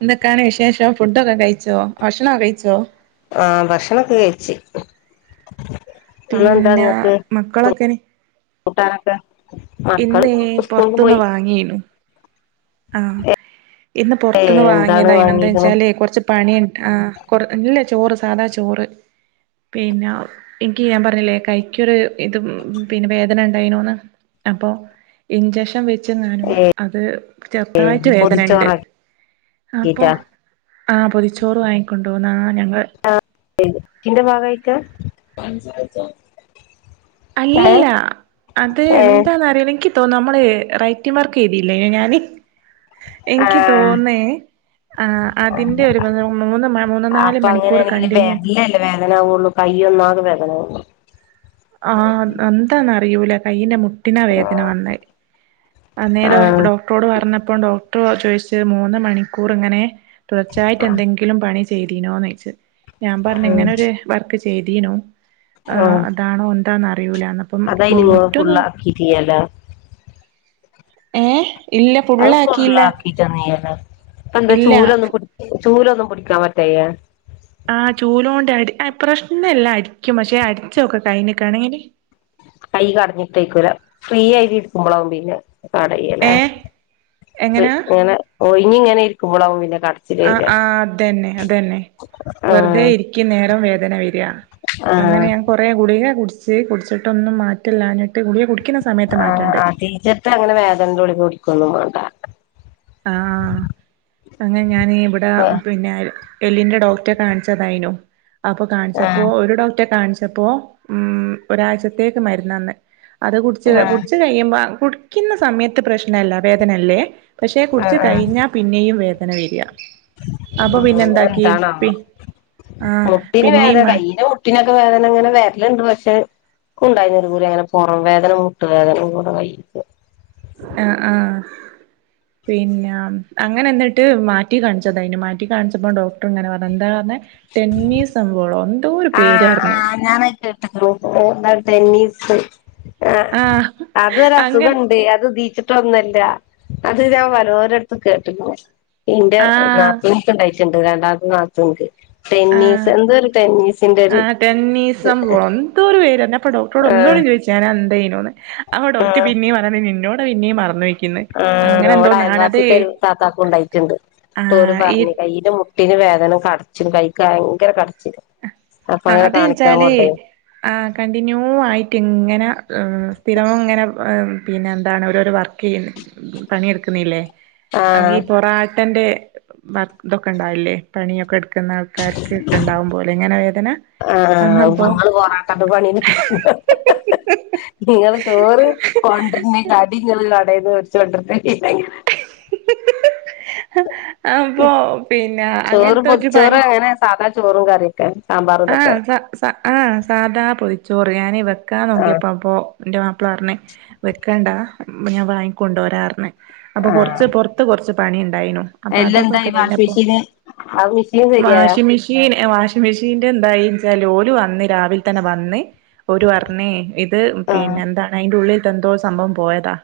എന്തൊക്കാണ് വിശേഷം ഫുഡൊക്കെ കയിച്ചോ ഭക്ഷണൊ കയിച്ചോ ആ ഭക്ഷണൊക്കെ കയിച്ച് പിന്നെ മക്കളൊക്കെന് കൂട്ടാനൊക്കെ മക്കള് ഇന്നേ സ്കൂൾക്ക് പൊറത്തന്ന് പോയി വാങ്ങിയിനു ആഹ് ഇന്ന് ഏ പുറത്തുന്ന് എന്താണ് വാങ്ങിയതായിനു എന്താ വാങ്ങീക്ക്ണ് വെച്ചാല് കൊറച്ച് പണിയ് ആഹ് കൊറ ഇല്ല് ചോറ് സാധാ ചോറ് പിന്നെ എക്ക് ഞാൻ പറഞ്ഞില്ലേ കൈക്കൊരു ഇത് പിന്നെ വേദന ഉണ്ടായിനൂന്ന് അപ്പോ ഇഞ്ചക്ഷൻ വെ ന്നാനും അത് ചെറത്തായിട്ട് വേദനണ്ട് പൊതിച്ചോറാക്കിട്ടാ അപ്പൊ ആഹ്പോതിച്ചോറ് വാങ്ങിക്കൊണ്ടോ ന്നാഞങ്ങള് അഹ് എത്തിന്റെ ഭാഗായിട്ടാ ഏഹ് അല്ലല്ല അത് ഏഹ് എന്താന്നറീല ഇൻക്കി ഇപ്പോ നമ്മള് റൈറ്റിവർക്കെ യ്തിലേ ന്യയോ ഞാന് എൻക്ക് ആഹ് തോന്നേ ആ അതിന്റെ ഒരു മൂന്ന് മൂന്ന് നാല് അപ്പൊ മണിക്കൂർ അങ്ങനെയാണെങ്കില് കണ്ടിന്യു അ [unintelligible] ആഹ് എന്താന്ന അറിയൂല കയിന്റെ മു ട്ടിന വേദന വന്നെ അന്നേരം ആഹ് ഡോക്ടറോട് പറഞ്ഞപ്പംഡോക്ട ട്ടൊ ചോയിച്ചത് മൂന്ന് മണിക്കൂർ ഇങ്ങനെ തുടർച്ചായിട്ട് എന്തെങ്കിലും പണി ചയ്തിനിയോ ചോയിച്ച് ഞാൻ പറഞ്ഞ ആഹ് ഇങ്ങനെൊരു വർക്ക് ചെയ്തിനു ആഹ് അത് കൊന്താന്ന അതായി നിങ്ങളും ഫുള്ളാക്കിട്ടില്ലലെ ഏഹ് അത് കൊള്ളാക്കിട്ട നീല്ല അന്ത ഇല്ല ചൂലൊന്നും പുടി തൂലൊന്നും പിടിക്കാൻ പറ്റായ ആ പ്രശ്നം എല്ല അരിക്കും പക്ഷെ അടിച്ചോക്കെ അയ്ഞ്ഞക്കണങ്ങനെ കൈ കടഞ്ഞിട്ടേയ്ക്കൂല ഫ്രീ ആ [unintelligible] ഇരിക്കുമ്പോളാവുംപിന്നെ കടയില്ലേ ഏ ഇത് എങ്ങനാ ഇങ്ങനെ ഒഴിഞ്ഞിങ്ങനെ കൂളാവും പിന്നെ കടച്ചില് അഹ് വരിക ആഹ് അതെന്നെ അതന്നെ വെറുതെ ആഹ് ഇരിക്ക് നേരം വേദ ദന [unintelligible] യ അങ്ങനെ ആഹ് ഞാൻ കൊറെേ ഗുളിക [unintelligible] കുടിച്ച് ട്ച്ച് കുടിച്ചിട്ടൊന്നും മാറ്റല്ലാഞ്ഞ് ആഹ് ആ ടീച്ചർട്ടങ്ങനെ വേദനന്റെ ഗുളിക കൊന്നും മാണ്ട ആഹ് അങ്ങനെ ഞാൻ ഇവിടെ ആഹ് പിന്നെ എല്ലിന്റെ ഡോക്ടറെ കാണിച്ചതായിനു അപ്പൊ കാണിച്ചപ്പോ ആഹ് ഒരു ഡോക്ടറെ കാണിച്ച് ഇപ്പോ ഉം ഒരാഴ്ചത്തേക്ക് മരുന്ന് തന്നേ അത് കുടിച്ച് ആഹ് കുടിച്ച് കഴിയുമ്പ കുടിക്കുന്ന സമയത്ത് പ്രശ്നല്ല വേദനല്ലേ പക്ഷെ ആഹ് കുടിച്ച് ആഹ് കഴിഞ്ഞാൽ പിന്നെയും വേദ ദന വെരിയ ഉം എന്താണാ പി ആഹ് മുട്ടിന് വേദന പിന്നെയും മാ കയ്യിന് മുട്ടിനൊക്കെ വേദന അങ്ങനെ വെരലുണ്ട് പക്ഷെ നിക്കും ഉണ്ടായിര്ന്നു ഒരുപൂല അങ്ങനെ പുറം വേദന മുട്ടുവേദന കൂടെ വൈക്ക് ആഹ് ആഹ് പിന്നെ അങ്ങനെ എന്നിട്ട് മാറ്റി കാണിച്ചത അയിന് മാറ്റി കാണിച്ചപ്പോ ഡോക്ടർ ഇങ്ങനെ പറഞ്ഞ എന്താ പറഞ്ഞേ ടെന്നീസ് അംഗോളോ ആ ആം ഞാൻ അത് കേട്ട്ക്കണ് ഓ മൈ ട്ടെല്ലി ശെരി ആ ആഹ് അങ്ങൻ അതൊരസുഖൊണ്ട് അത് തീച്ച ട്ടൊന്നല്ല അത് ഞാൻ വലോരടത്തും കേട്ടുക്ക്ണ് ഇന്റെ ആ നാതൂക്ക് ഇണ്ടായി ക്ക്ണ്ട് രണ്ടാമത്തെ നാത്തൂൻക്ക് ആ ടെന്നീസ് എന്തോ ഒരു ടെന്നീസ് ആ ടെന്നീസംമ്പോ എന്തോ ഒരു പേര് പറഞ് അപ്പൊ ഡോക്ടറോട് ഒന്നൂടെ ആഹ് ചോദിച്ച് ആരാ എന്തേയ്യുണൂന്ന് അപ്പൊ ഡോക്ട്ടർ പിന്നെയും പറഞ് നിന്നോ ഇപ്പ പിന്നെയും മറന്ന് ആ നമ്മടെ അയൽവാസി താത്താക്കും ഒണ്ടായിട്ടുണ്ട് ആ ന്നിട്ട് ഓര് ഈ പറഞ് കയ്യിന്റെ മുട്ടിന് വേദ നയും കടച്ചിലിം കൈക്ക് ഭയങ്കര കടച്ചി ആ അത്ച്ചാൽ കൊണ്ടോയി ആ കണ്ടിന്യൂ ആയിട്ട് ഇങ്ങനെ സ്ഥിരം ഇങ്ങനെ പിന്നെ എന്താണ് ഓരോരോ വർക്ക് ചെയ്യുന്ന് പണിയെടുക്കുന്നില്ലേ ആഹ് ഈ പൊറാ തന്റെ മ ഇതൊക്കെണ്ടാവില്ലേ പണിയൊക്കെ എടു ക്കുന്ന ആൾക്കാർക്ക് ക്കണ്ടാവും പോലെ ഞനവേദന ആ ആ അപ്പൊ നിങ്ങള് പൊറാട്ട പണി നിങ്ങള് ചോറ് കൊണ്ടര്നേകാട്ടി നിങ്ങൾ കടേന്ന് വേട്ച്ച് കൊണ്ടര്ന്നേകാട്ടി പിന്നെങ്ങനെ [inaudible] അപ്പൊ പിന്നെ ചോറ് അങ്ങനത്തെ ഒരു പൊതിച്ചോറ് പണി- അങ്ങനെ സാധാ ചോറും കറിയൊക്കെ- സാമ്പാറും ആ ഇതൊക്കെ സ സ ആ സാദാ പൊതി- ചോറ് ഞാനിവർ വെക്കാൻ ആഹ് നോക്കിയപ്പോ അപ്പോ ഇന്റെ വാ പ്പ പറഞ് വെക്കണ്ടാ ഞാൻ വാങ്ങിക്കൊണ്ട് വരാർന്ന്- അപ്പൊ കൊറച്ച് പൊറത്ത് കൊറച്ച്- പണിയു അല്ലന്തായി വാഷിംഗ് മെഷീന് അഹ് [unintelligible] മെഷീന് ശെരിയായൊ യെ വാഷിംഗ് മെഷീന് ഷീന്റെ എന്തായിച്ചാൽ ഓല് വന്ന് രാവിൽ തന്നെ വന്ന് ഓര് പറ്ഞ് ഇത് ആഹ് പിന്നെ എന്താണ് അയ്ന്റെ ഉള്ള് എന്തോ സംഭവം പോയതാ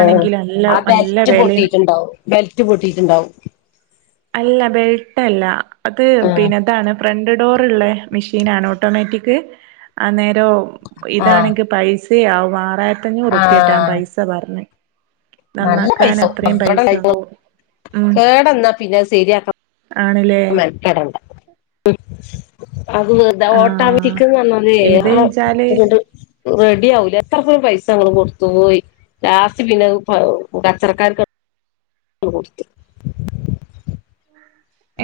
ഏഹ് നല്ല ആ നല്ല ബെൽറ്റ് വെലയും പൊട്ടിയിട്ട് ഇണ്ടാവും ബെൽറ്റ് പൊട്ടിയിട്ട് ഇണ്ടാവും അല്ല ബെൽട്ടല്ല അത് ആഹ് പിന്നെ ഇതാണ് ഫ്രണ്ട് ഡോറ ഇള്ളെ മിഷീനാണ് ഓട്ടോമേറ്റിക് ആ ന്നേ ദോ ആഹ് ഇതാണെങ്കി പൈസ ആ മറെ പത്തഞ്ഞൂറുപ്പ്യട്ടാ ആ ആഹ് പൈസ പറഞ്ഞു നല്ല നന്നാക്കാൻ പൈസ എത്രയും പൈസങ്ങോ കേടന്നാ പിന്നെ ശെരിയാക്കണം ആണ്ല്ലേ ഉം അത് വെറുതാ ആഹ് ഓട്ടാരിക്ക പറന്നത് ഇത് ആഹ് ച്ചാല് അങ്ങ്ട് റെഡി ആവൂല- അത്ര പൈസങ്ങൾ കൊടുത്തുപോയി ലാസ്റ്റ് പിന്നെ പച്ചറക്കാർക്ക്- അങ്ങ് കൊട്ത്ത്-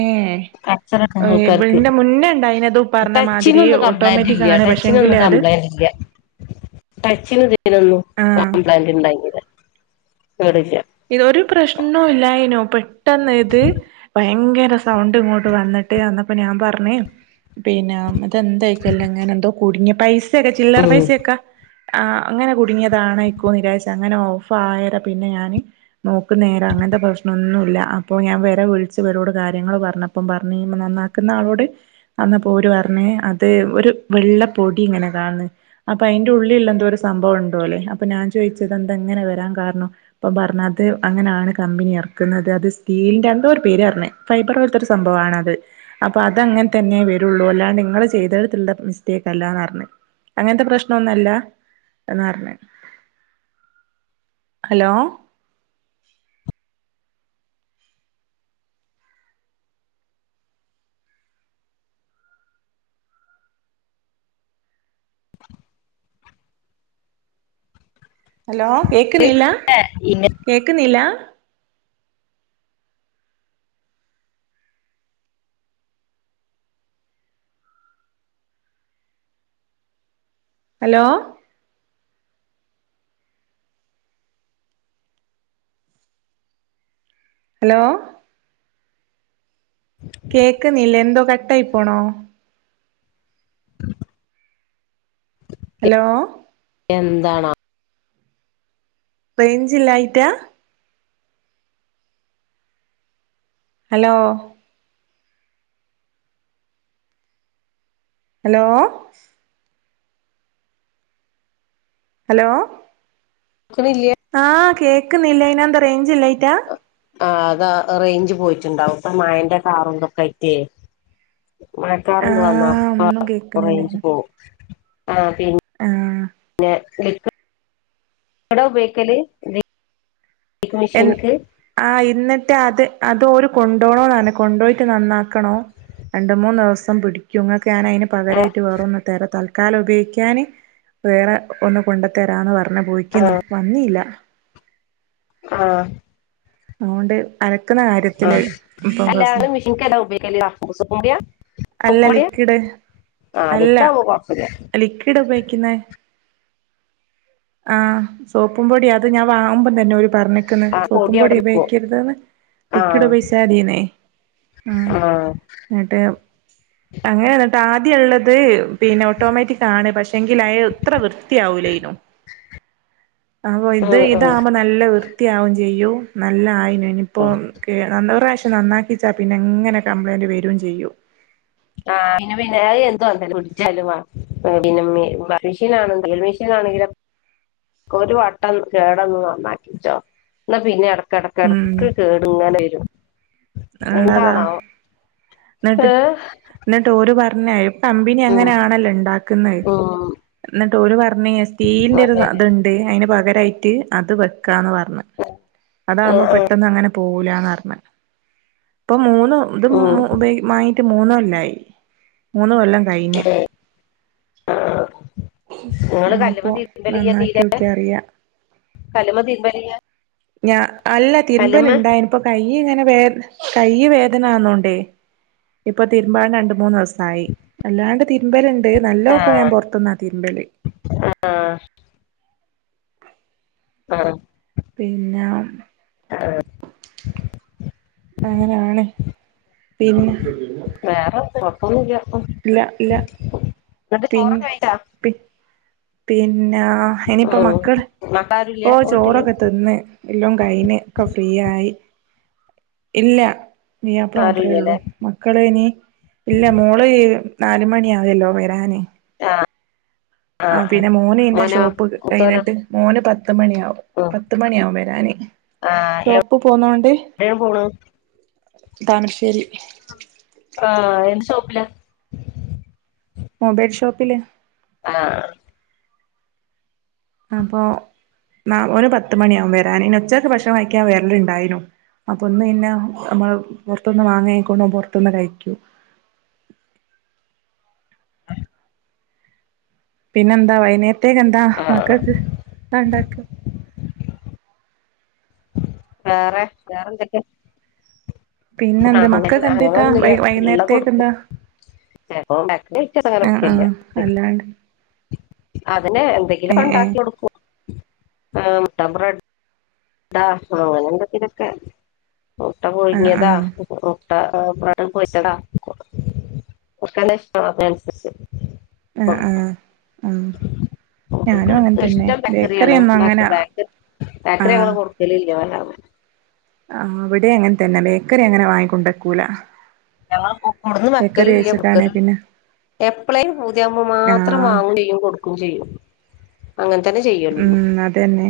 ഏഹ് അസറക്കെ ഏഹ് ആൾക്കാർക്ക് ഇന്റെ മുന്നേ ഇണ്ടായിനത് പറഞ്ഞ മാതിരി ടച്ചിനൊന്നും ഓട്ടോമാറ്റിക് കംപ്ലൈന്റില്ല ആണ് ടച്ചിനൊന്നും പക്ഷെങ്കില് അത് കംപ്ലൈന്റില്ല ടച്ചിന് തൊന്നും ആഹ് കംപ്ലൈന്റ് ഉണ്ടാട്ടിയില്ല- [unintelligible] ഇതൊരു പ്രശ്നോ ഇല്ലായിനോ പെ- പെട്ടന്നായിത് പെ ഭയങ്കര സൗണ്ട് ഇങ്ങോട്ട് വന്നിട്ട് അന്നപ്പോ ഞാൻ പറഞ്ഞ് പിന്നെ അതെന്തായിക്കല്ലങ്ങനെ എന്തോ കുടുങ്ങിയ പൈസ്- ക്ക ചില്ലേർ ഉം പൈസേക്ക- ആ അങ്ങനെ കുടുങ്ങിയതാണ് ഇക്കോ നിരാശ അങ്ങനെ ഓഫായത് പിന്നെ ഞാന് നോക്ക നേരം അങ്ങനത്തെ പ്രശ്നംന്നുല്ല അപ്പൊ ഞാൻ വരെ വിളിച്ച് വരോട് കാര്യങ്ങൾ പറഞ്ഞപ്പം പറഞ്ഞ് ഈ നന്നാക്കുന്ന ആളോട് അന്ന പോര് പറഞ്ഞ അത് ഒരു വെള്ളപ്പൊടി ഇങ്ങനെ കാണന്ന് അപ്പൊ അയ്ന്റെ ഉള്ളിൽള്ള എന്തോ ഒരു സംഭവം ഉണ്ടോലോ അപ്പൊ ഞാൻ ചോദിച് എന്ത ഇങ്ങനെ വരാൻ കാരണം അപ്പ പറഞ്ഞ ത് അങ്ങനെയാണ് കമ്പനി എറക്കുന്നത് അത് സ്റ്റീൽന്റെ എന്തോ ഒരു പേര് പറഞ് ഫൈബർ പോലത്തൊരു സംഭവണ അത് അപ്പൊ അത അങ്ങനെ തന്നെ വരുള്ളൂ അല്ലാണ്ട് നിങ്ങൾ ചെയ്തടുത്തുള്ള മിസ്റ്റേക്ക് അല്ലന്ന് പറഞ്ഞഞ് അങ്ങനത്തെ പ്രശ്നം ഒന്നല്ല എന്ന പറഞ് ഹലോ ഹലോ കേക്കുന്നീല ഇന്ന കേക്കുന്നീല ഹലോ ഹലോ കേക്കുന്നില്ല എന്തോ കട്ടായി പോണോ ഹലോ എന്താണ് പേഞ്ചില്ലായിറ്റാ ഹലോ ഹലോ ഹലോ കേൾക്കണില്ല ആഹ് കേക്കുന്നില്ല ഇനന്ത റേഞ്ചില്ല റ്റാ ആ അതാ റേഞ്ച് പോയിട്ടുണ്ടാവും ഇപ്പ മായന്റെ കാറും ന്തൊക്കെയായിട്ടേ മഴക്കാറണ്ട് വന്ന ആഹ് അപ്പ ഒന്നും റഞ്ച് കേക്കുന്നില്ലേനു പോകും ആ ആഹ് പന്നെ [unintelligible] ഉപയോഗിക്കല് ബ്ലീച്ചിങ് എന്ന് മെഷീൻക്ക് ആ ഇന്നി മട്ട് അത് അതോരു കൊണ്ടോണോന്നാണ്‌ കൊണ്ടോയിട്ട് നന്നാക്കണോ രണ്ട് മൂന്ന് ദിവസം പിടിക്കൊ ഇങ്ങക്ക ഞാനയിന് ആഹ് പകരായിട്ട് വേറൊന്ന് തരാ ത തക്കാല ഉപയോഗിക്കാാന് വേറെ ഒന്ന് കൊണ്ടത്തരാന്ന് പറഞ്ഞു അനെ പോയിക്കുന്നു വന്നിയില്ല ആ അതുകൊണ്ട് അലക്കുന്ന ആ കാര്യത്തില് ഇപ്പം അല്ല പ്രശ്നം മെഷീൻക്കെതാ ഉപയോഗിക്കല് [unintelligible] [unintelligible] അല്ല സോപ്പും പൊടിയാ ലിക്വിഡ് ആഹ് അല്ല ലിക്വിഡ് ആവുമ്പോ കൊഴപ്പല്ല ലിക്വിഡ് ക്കുന്നെ ആ സോപ്പും പൊടി അത് ഞാൻ വാങ്ങുമ്പം തന്നെ ഒരു പറഞ്ഞിക്കന്ന് ആഹ് സോപ്പും പൊടി അവിടെ നിക്കും ഉപയോഗിക്കരുതന് ലിക്വിഡ് ആഹ് ഉപയിഗിച്ച മതീന്നേ ആ ആഹ് എന്നിട്ട് അങ്ങനെ ആദ്യ ഉള്ളത് പിന്നെ ഓട്ടോമാറ്റിക് ആണ് പക്ഷെ എങ്കിൽ അ ഇത്ര വൃത്തിയാവൂലയനു അപ്പൊ ഇത് ഉം ഉം ഉം ഇതാവുമ്പോ നല്ല വൃത്തി ത്തിയാവും ചെയ്യൂ നല്ലായി ഇനിയിപ്പോ നല്ല [unintelligible] പക്ഷ നന്നാക്കിച്ചാൽ പിന്നെ എങ്ങനെ കംപ്ലൈയിന്റ് വരും ചെയ്യും ആ പിന്നെ പിന്നെ അത് [unintelligible] ഫ്രിഡ്ജയാലും ആ പിന്നെ വാഷിംഗ്‌ മെഷീൻ ആണെങ്കിലും ടെലിവിഷനാണെങ്കിലും ഒരു വട്ടം കേടന്നന്ന് നന്നാക്കിചോ ന്നാ പിന്നെ എ ഉം കിടക്കിടക്ക് കേടു ഇങ്ങനെ വരും ഇള്ളതാ എന്താണാവോ എന്നിട്ട് ഏഹ് എന്നിട്ട് ഒരുപ തന്നെയും കമ്പനി ഉം അങ്ങനെയാണല്ലോ ഇണ്ടാക്കുന്നത് ഉം ന്നി ട്ടോൽ പർ ഞ്ഞിനെ സ്റ്റീലിന്റെ ഒരു അതെ അത്ണ്ട് അതിന് പകരായി അത് വെക്കാന്ന് പറഞ്ഞ ഞ് ആഹ് അതാമ്പോ ആഹ് പെട്ടെന്ന് അങ്ങനെ പോക ക്കൂലാന്ന്റഞ്ഞ മൂന്നോ ഇത് മൂ ഉം വാങ്ങിട്ട് മൂന്ന് കൊല്ലായി മൂന്ന് കൊല്ലം കഴിഞ്ഞ് ആഹ് നിങ്ങള് കല്ലുമ ഇനിയിപ്പോ നന്നാക്കി നോക്കിയാ അറിയാ കലമതിര്മ്പലില്ല ഞാ അല്ല തിരുമ്പല് ണ്ടായിനിപ്പോ കൈയ് ഇങ്ങനെ വേ കൈ വേദന ആണോ ണ്ടേ ഇപ്പൊ തിരുമ്പാ രണ്ട് മൂന്ന് ദിവസ സായി അല്ലാണ്ട് തിര്മ്പല് ണ്ട് ആ നല്ലോക്കെ ഞാൻ പൊറത്തുന്നാ തിരുമ്പല് ആ ആഹ് പിന്നെ അങ്ങനെയാണ് പിന്നെ ഒന്നുല്ല ഇല്ല ഇല്ല ചോറൊക്കെ പിന്നെ കഴിച്ചാ പി പി പിന്നാ ഇനിയിപ്പോ ഉം. മക്കൾ മക്കാരുമില്ല ഓ വീട്ടില് ചോറൊക്കെ തിന്ന് എല്ലാം കഴിന് ഒക്കെ ഫ്രീയായി ഇല്ല പുതിയാപ്പള മാത്രേ ഉള്ളു ആരുമില്ലല്ലേ മക്കള് ഇനി ഇല്ല മോള് നാലല് മണിയ ആാവല്ലോ വരാൻ ആ ആ പിന്നെ മോന് ഇന്നെ മോനോ ഷോപ്പ് മുത്തോനോ കഴിഞ്ഞിട്ട് മോന് പത്ത മണിയാവും ഉം. പത്ത മണിയാാവും വരാന് ആ ഷോപ്പ് പോന്നോണ്ട് എവിടെയാണ് പോണ് താന ശരി ആഹ എന്ത് സോപ്പില മൊബൈൽ ഷോപ്പില് ആഹ അപ്പൊ ന ഒരു പത്ത് മണിയാകൻ വരാൻ ഇനി ഉച്ചക്ക്െ ഭക്ഷണം കഴിക്കാൻ വരലുണ്ടായിരുന്നു അപ്പൊ ഒന്ന് പിന്നെ നമ്മൾ പുൊറത്തൊന്ന് വാങ്ങിക്കോണ പൊറത്തൊന്ന് കഴിക്കൂ ആ പിന്നെന്താ വയനേ പ്രേക എന്താ ആ മക്കൾക്ക്ണ്ട വേറെ വേറെന്തൊക്കെ പിന്നെ എന്താ മക്കൊക്കെ എന്തട്ടാ വൈ വൈകുന്നേരത്തേക്കെ എന്താ ചങ്ങനെ ആ ആ കുക്കല്ല അല്ലാണ്ട് അങ്ങെ ഏ എന്തെങ്കിലും ഏ ഉണ്ടാക്കി കൊടുക്കോ ആ മ്ര അതാ അ എന്തക്കരൊക്കെ മുട്ട ആ ആ കുഴുങ്ങിയതാ [unintelligible] അ ആ ഓല്ക് ഞാനും അങ്ങനെ തന്നെ ഇഷ്ടം ബേക്കറി ബേക്കറിയാണ് ഒന്നും അങ്ങനെ പക്ഷെ ബേക്കറി ആ ബേക്കറി ഞങ്ങൾ കൊടുക്കലില്ല [inaudible] ആ ഇവിടെ അങ്ങനെ തന്നെ ബേക്കറി അങ്ങനെ വാങ്ങിക്കൊണ്ടക്കൂല ഞങ്ങള് കൊടുന്ന് ബേക്കറി വെക്കലും ഇല്ല കഴിച്ചിട്ടാണെ വെക്കലുംല്ല പിന്നെ എപ്പളെ പൂതിയാവുമ്പോ മാത്രം ആ വാങ്ങും ചെയ്യും കൊടുക്കും ചെയ്യും അങ്ങനെ തന്നെ ചെയ്യലുള്ളൂ ഉം അതെന്നെ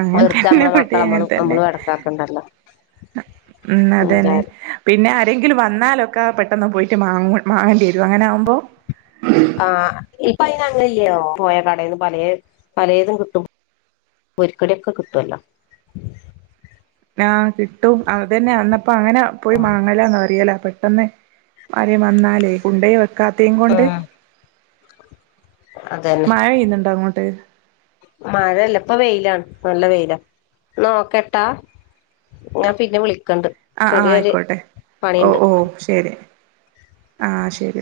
അങ്ങെ വെറുതെ തന്നെ നമ്മളെ മക്കളെ ബടിം നമ്മള് അങ്ങനെ തന്നെ നമ്മള് എടങ്ങേറാക്കണ്ടല്ലോ ഉം അതന്നെ എന്തായാലും പിന്നെ ആരെങ്കിലും വന്ന ലൊക്കെ പെട്ടെന്ന് പോയിട്ട് മാങ്ങ മാങ്ങേണ്ടി വരും അങ്ങനെ ആകുമ്പോ ആ ഇപ്പ പോയ കടേന്ന് പല പലേതും കിട്ടും പൊര്ക്കടിയൊക്കെ കിട്ടെല്ലോ ആ കിട്ടും അതന്നെ അന്നപ്പോ അങ്ങനെ പോയി മാങ്ങലന്ന് അറേല തന്നെ പ്പാരേം വന്നാലേ കുണ്ടയ വെക്കാത്തേം കൊണ്ട് അതന്നെ മഴെയ്യുന്നുണ്ടോ അങ്ങോട്ട് മഴല്ല ഇപ്പ വെയിലാണ് നല്ല വെയില ന്നാ വെക്കട്ടെ ഞാൻ പിന്നെ വിളിക്ക അ ആ ആയിക്കോട്ടെ ഓ ഓ ശരി ആഹ ശരി